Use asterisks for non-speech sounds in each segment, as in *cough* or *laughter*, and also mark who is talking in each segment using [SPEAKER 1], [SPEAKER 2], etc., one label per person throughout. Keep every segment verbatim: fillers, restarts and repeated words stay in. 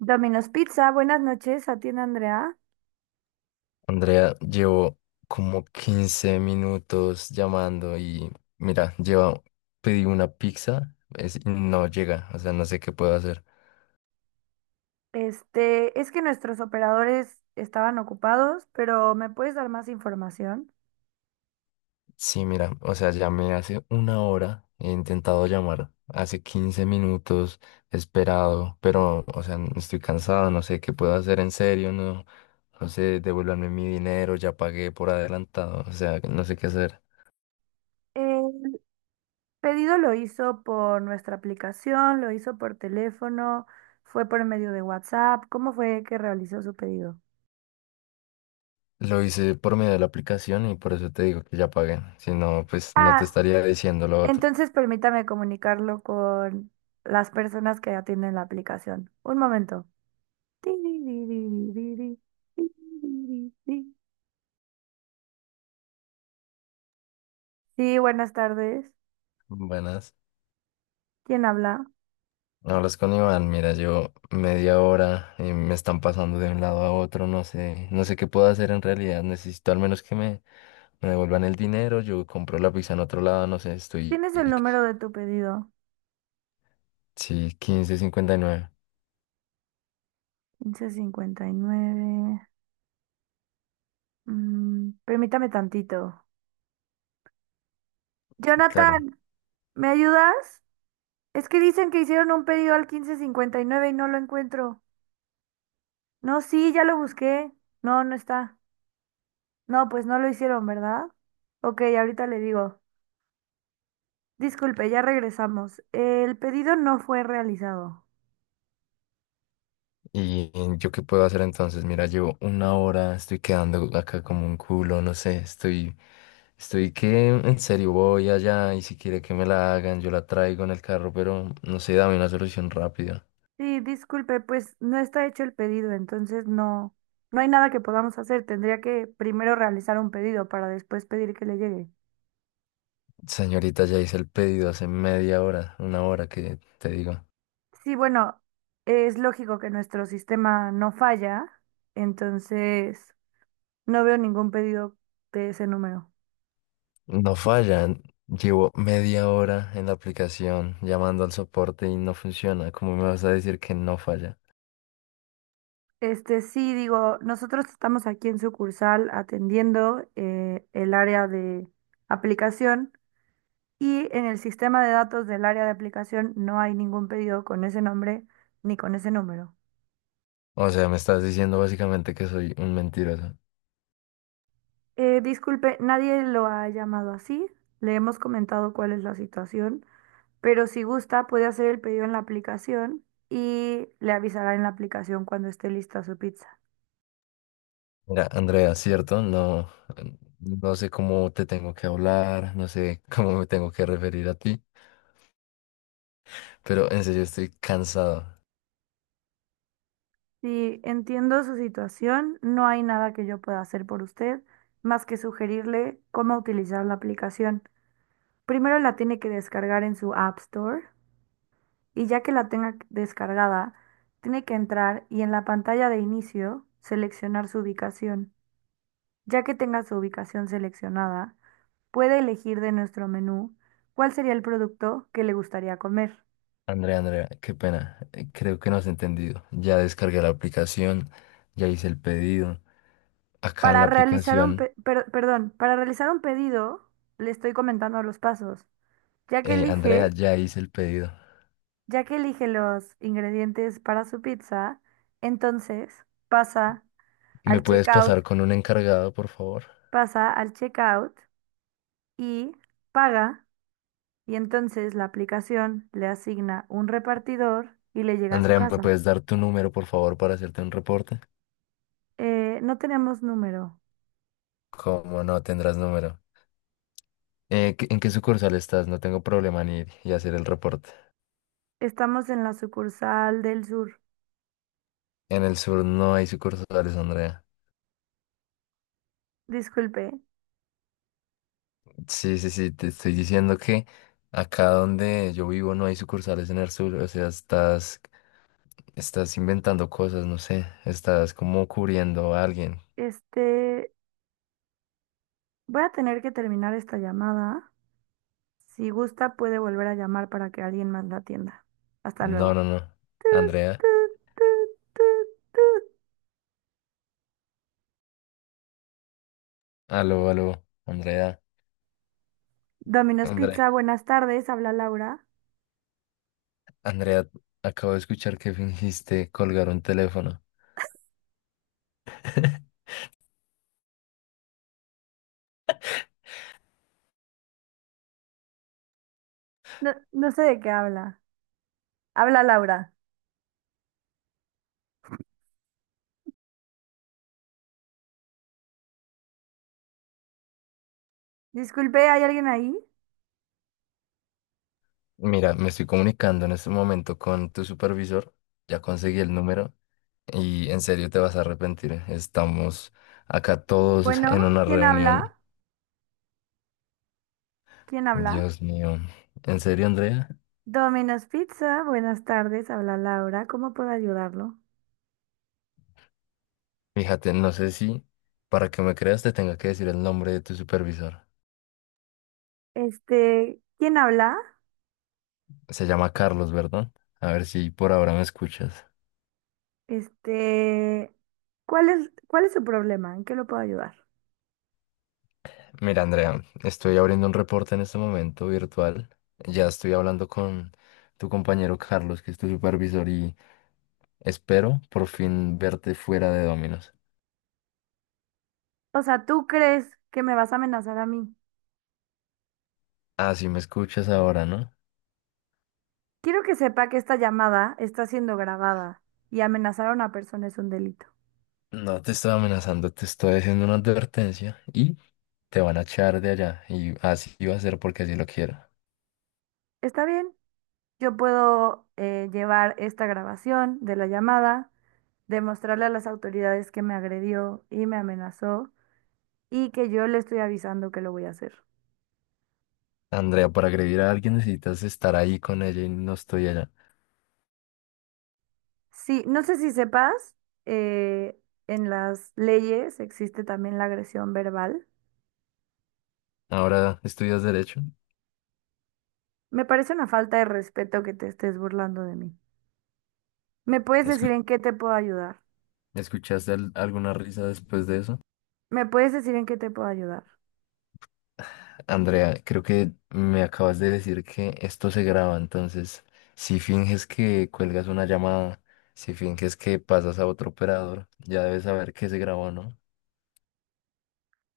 [SPEAKER 1] Domino's Pizza, buenas noches, atiende Andrea.
[SPEAKER 2] Andrea, llevo como quince minutos llamando y mira, lleva, pedí una pizza es- y no llega, o sea, no sé qué puedo hacer.
[SPEAKER 1] Este, es que nuestros operadores estaban ocupados, pero ¿me puedes dar más información?
[SPEAKER 2] Sí, mira, o sea, llamé hace una hora, he intentado llamar hace quince minutos, he esperado, pero, o sea, estoy cansado, no sé qué puedo hacer en serio, no, no sé, devuélvanme mi dinero, ya pagué por adelantado, o sea, no sé qué hacer.
[SPEAKER 1] El pedido lo hizo por nuestra aplicación, lo hizo por teléfono, fue por medio de WhatsApp. ¿Cómo fue que realizó su pedido?
[SPEAKER 2] Lo hice por medio de la aplicación y por eso te digo que ya pagué. Si no, pues no te
[SPEAKER 1] Ah,
[SPEAKER 2] estaría diciendo lo otro.
[SPEAKER 1] entonces permítame comunicarlo con las personas que atienden la aplicación. Un momento. Sí, buenas tardes.
[SPEAKER 2] Buenas.
[SPEAKER 1] ¿Quién habla?
[SPEAKER 2] Hablas con Iván, mira, yo media hora y me están pasando de un lado a otro, no sé, no sé qué puedo hacer en realidad. Necesito al menos que me, me devuelvan el dinero, yo compro la pizza en otro lado, no sé, estoy,
[SPEAKER 1] Tienes el número de tu pedido.
[SPEAKER 2] sí, quince cincuenta y nueve.
[SPEAKER 1] quince cincuenta y nueve. Mm, permítame tantito.
[SPEAKER 2] Claro.
[SPEAKER 1] Jonathan, ¿me ayudas? Es que dicen que hicieron un pedido al quince cincuenta y nueve y nueve y no lo encuentro. No, sí, ya lo busqué. No, no está. No, pues no lo hicieron, ¿verdad? Ok, ahorita le digo. Disculpe, ya regresamos. El pedido no fue realizado.
[SPEAKER 2] ¿Y yo qué puedo hacer entonces? Mira, llevo una hora, estoy quedando acá como un culo, no sé, estoy, estoy que en serio voy allá y si quiere que me la hagan, yo la traigo en el carro, pero no sé, dame una solución rápida.
[SPEAKER 1] Sí, disculpe, pues no está hecho el pedido, entonces no, no hay nada que podamos hacer. Tendría que primero realizar un pedido para después pedir que le llegue.
[SPEAKER 2] Señorita, ya hice el pedido hace media hora, una hora que te digo.
[SPEAKER 1] Sí, bueno, es lógico que nuestro sistema no falla, entonces no veo ningún pedido de ese número.
[SPEAKER 2] No falla, llevo media hora en la aplicación llamando al soporte y no funciona. ¿Cómo me vas a decir que no falla?
[SPEAKER 1] Este sí, digo, nosotros estamos aquí en sucursal atendiendo eh, el área de aplicación y en el sistema de datos del área de aplicación no hay ningún pedido con ese nombre ni con ese número.
[SPEAKER 2] O sea, me estás diciendo básicamente que soy un mentiroso.
[SPEAKER 1] Eh, disculpe, nadie lo ha llamado así. Le hemos comentado cuál es la situación, pero si gusta puede hacer el pedido en la aplicación y le avisará en la aplicación cuando esté lista su pizza.
[SPEAKER 2] Mira, Andrea, ¿cierto? No, no sé cómo te tengo que hablar, no sé *laughs* cómo me tengo que referir a ti, pero en serio estoy cansado.
[SPEAKER 1] Si entiendo su situación, no hay nada que yo pueda hacer por usted más que sugerirle cómo utilizar la aplicación. Primero la tiene que descargar en su App Store y ya que la tenga descargada, tiene que entrar y en la pantalla de inicio seleccionar su ubicación. Ya que tenga su ubicación seleccionada, puede elegir de nuestro menú cuál sería el producto que le gustaría comer.
[SPEAKER 2] Andrea, Andrea, qué pena. eh, Creo que no has entendido. Ya descargué la aplicación, ya hice el pedido. Acá en la
[SPEAKER 1] Para realizar un
[SPEAKER 2] aplicación,
[SPEAKER 1] pe- per- perdón, para realizar un pedido, le estoy comentando los pasos. Ya que
[SPEAKER 2] eh, Andrea,
[SPEAKER 1] elige,
[SPEAKER 2] ya hice el pedido.
[SPEAKER 1] ya que elige los ingredientes para su pizza, entonces pasa
[SPEAKER 2] ¿Me
[SPEAKER 1] al
[SPEAKER 2] puedes
[SPEAKER 1] checkout,
[SPEAKER 2] pasar con un encargado, por favor?
[SPEAKER 1] pasa al checkout y paga, y entonces la aplicación le asigna un repartidor y le llega a su
[SPEAKER 2] Andrea, ¿me
[SPEAKER 1] casa.
[SPEAKER 2] puedes dar tu número, por favor, para hacerte un reporte?
[SPEAKER 1] Eh, no tenemos número.
[SPEAKER 2] ¿Cómo no tendrás número? Eh, ¿qué- ¿en qué sucursal estás? No tengo problema en ir y hacer el reporte.
[SPEAKER 1] Estamos en la sucursal del sur.
[SPEAKER 2] En el sur no hay sucursales, Andrea.
[SPEAKER 1] Disculpe,
[SPEAKER 2] Sí, sí, sí, te estoy diciendo que acá donde yo vivo no hay sucursales en el sur. O sea, estás, estás inventando cosas, no sé. Estás como cubriendo a alguien.
[SPEAKER 1] este, voy a tener que terminar esta llamada. Si gusta, puede volver a llamar para que alguien más la atienda. Hasta
[SPEAKER 2] No,
[SPEAKER 1] luego.
[SPEAKER 2] no, no.
[SPEAKER 1] Tut,
[SPEAKER 2] Andrea.
[SPEAKER 1] tut, tut, tut, tut.
[SPEAKER 2] Aló, aló. Andrea.
[SPEAKER 1] Domino's Pizza,
[SPEAKER 2] Andrea.
[SPEAKER 1] buenas tardes. ¿Habla Laura?
[SPEAKER 2] Andrea, acabo de escuchar que fingiste colgar un teléfono. *laughs*
[SPEAKER 1] No, no sé de qué habla. Habla Laura. Disculpe, ¿hay alguien ahí?
[SPEAKER 2] Mira, me estoy comunicando en este momento con tu supervisor. Ya conseguí el número. Y en serio te vas a arrepentir, ¿eh? Estamos acá todos
[SPEAKER 1] Bueno,
[SPEAKER 2] en una
[SPEAKER 1] ¿quién
[SPEAKER 2] reunión.
[SPEAKER 1] habla? ¿Quién habla?
[SPEAKER 2] Dios mío. ¿En serio, Andrea?
[SPEAKER 1] Domino's Pizza, buenas tardes. Habla Laura. ¿Cómo puedo ayudarlo?
[SPEAKER 2] Fíjate, no sé si para que me creas te tenga que decir el nombre de tu supervisor.
[SPEAKER 1] Este, ¿quién habla?
[SPEAKER 2] Se llama Carlos, ¿verdad? A ver si por ahora me escuchas.
[SPEAKER 1] Este, ¿cuál es, cuál es su problema? ¿En qué lo puedo ayudar?
[SPEAKER 2] Mira, Andrea, estoy abriendo un reporte en este momento virtual. Ya estoy hablando con tu compañero Carlos, que es tu supervisor, y espero por fin verte fuera de Dominos.
[SPEAKER 1] O sea, ¿tú crees que me vas a amenazar a mí?
[SPEAKER 2] Ah, sí me escuchas ahora, ¿no?
[SPEAKER 1] Quiero que sepa que esta llamada está siendo grabada y amenazar a una persona es un delito.
[SPEAKER 2] No te estoy amenazando, te estoy haciendo una advertencia y te van a echar de allá. Y así va a ser porque así lo quiero.
[SPEAKER 1] Está bien, yo puedo eh, llevar esta grabación de la llamada, demostrarle a las autoridades que me agredió y me amenazó y que yo le estoy avisando que lo voy a hacer.
[SPEAKER 2] Andrea, para agredir a alguien necesitas estar ahí con ella y no estoy allá.
[SPEAKER 1] Sí, no sé si sepas, eh, en las leyes existe también la agresión verbal.
[SPEAKER 2] Ahora estudias derecho.
[SPEAKER 1] Me parece una falta de respeto que te estés burlando de mí. ¿Me puedes decir
[SPEAKER 2] Escu-
[SPEAKER 1] en qué te puedo ayudar?
[SPEAKER 2] ¿Escuchaste al- alguna risa después de eso?
[SPEAKER 1] ¿Me puedes decir en qué te puedo ayudar?
[SPEAKER 2] Andrea, creo que me acabas de decir que esto se graba, entonces si finges que cuelgas una llamada, si finges que pasas a otro operador, ya debes saber que se grabó, ¿no?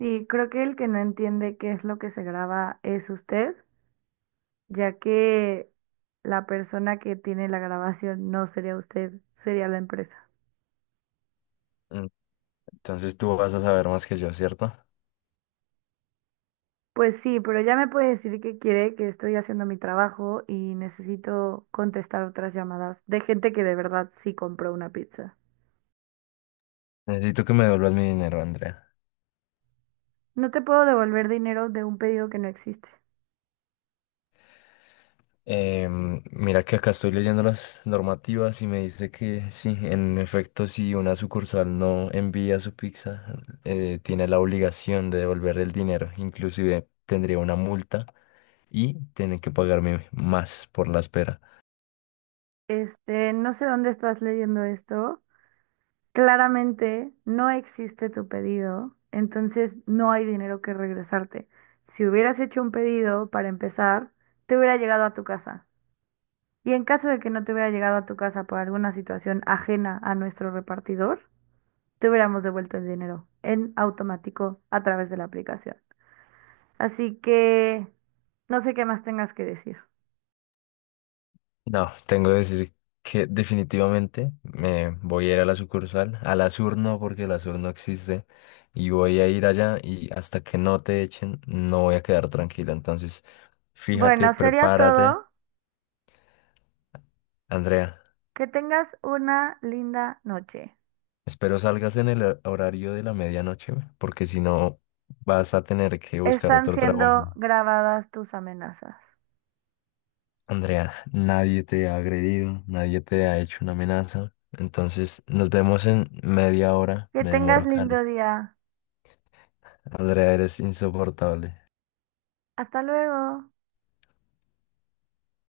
[SPEAKER 1] Y creo que el que no entiende qué es lo que se graba es usted, ya que la persona que tiene la grabación no sería usted, sería la empresa.
[SPEAKER 2] Mm, Entonces tú vas a saber más que yo, ¿cierto?
[SPEAKER 1] Pues sí, pero ya me puede decir que quiere, que estoy haciendo mi trabajo y necesito contestar otras llamadas de gente que de verdad sí compró una pizza.
[SPEAKER 2] Necesito que me devuelvas mi dinero, Andrea.
[SPEAKER 1] No te puedo devolver dinero de un pedido que no existe.
[SPEAKER 2] Em, mira que acá estoy leyendo las normativas y me dice que sí, en efecto, si una sucursal no envía su pizza, eh, tiene la obligación de devolver el dinero. Inclusive tendría una multa y tiene que pagarme más por la espera.
[SPEAKER 1] Este, no sé dónde estás leyendo esto. Claramente no existe tu pedido, entonces no hay dinero que regresarte. Si hubieras hecho un pedido para empezar, te hubiera llegado a tu casa. Y en caso de que no te hubiera llegado a tu casa por alguna situación ajena a nuestro repartidor, te hubiéramos devuelto el dinero en automático a través de la aplicación. Así que no sé qué más tengas que decir.
[SPEAKER 2] No, tengo que decir que definitivamente me voy a ir a la sucursal, a la sur no, porque la sur no existe, y voy a ir allá y hasta que no te echen no voy a quedar tranquilo. Entonces, fíjate,
[SPEAKER 1] Bueno, sería
[SPEAKER 2] prepárate,
[SPEAKER 1] todo.
[SPEAKER 2] Andrea.
[SPEAKER 1] Que tengas una linda noche.
[SPEAKER 2] Espero salgas en el hor- horario de la medianoche, güey, porque si no vas a tener que buscar
[SPEAKER 1] Están
[SPEAKER 2] otro trabajo.
[SPEAKER 1] siendo grabadas tus amenazas.
[SPEAKER 2] Andrea, nadie te ha agredido, nadie te ha hecho una amenaza. Entonces, nos vemos en media hora.
[SPEAKER 1] Que
[SPEAKER 2] Me demoro
[SPEAKER 1] tengas
[SPEAKER 2] acá.
[SPEAKER 1] lindo día.
[SPEAKER 2] Andrea, eres insoportable.
[SPEAKER 1] Hasta luego.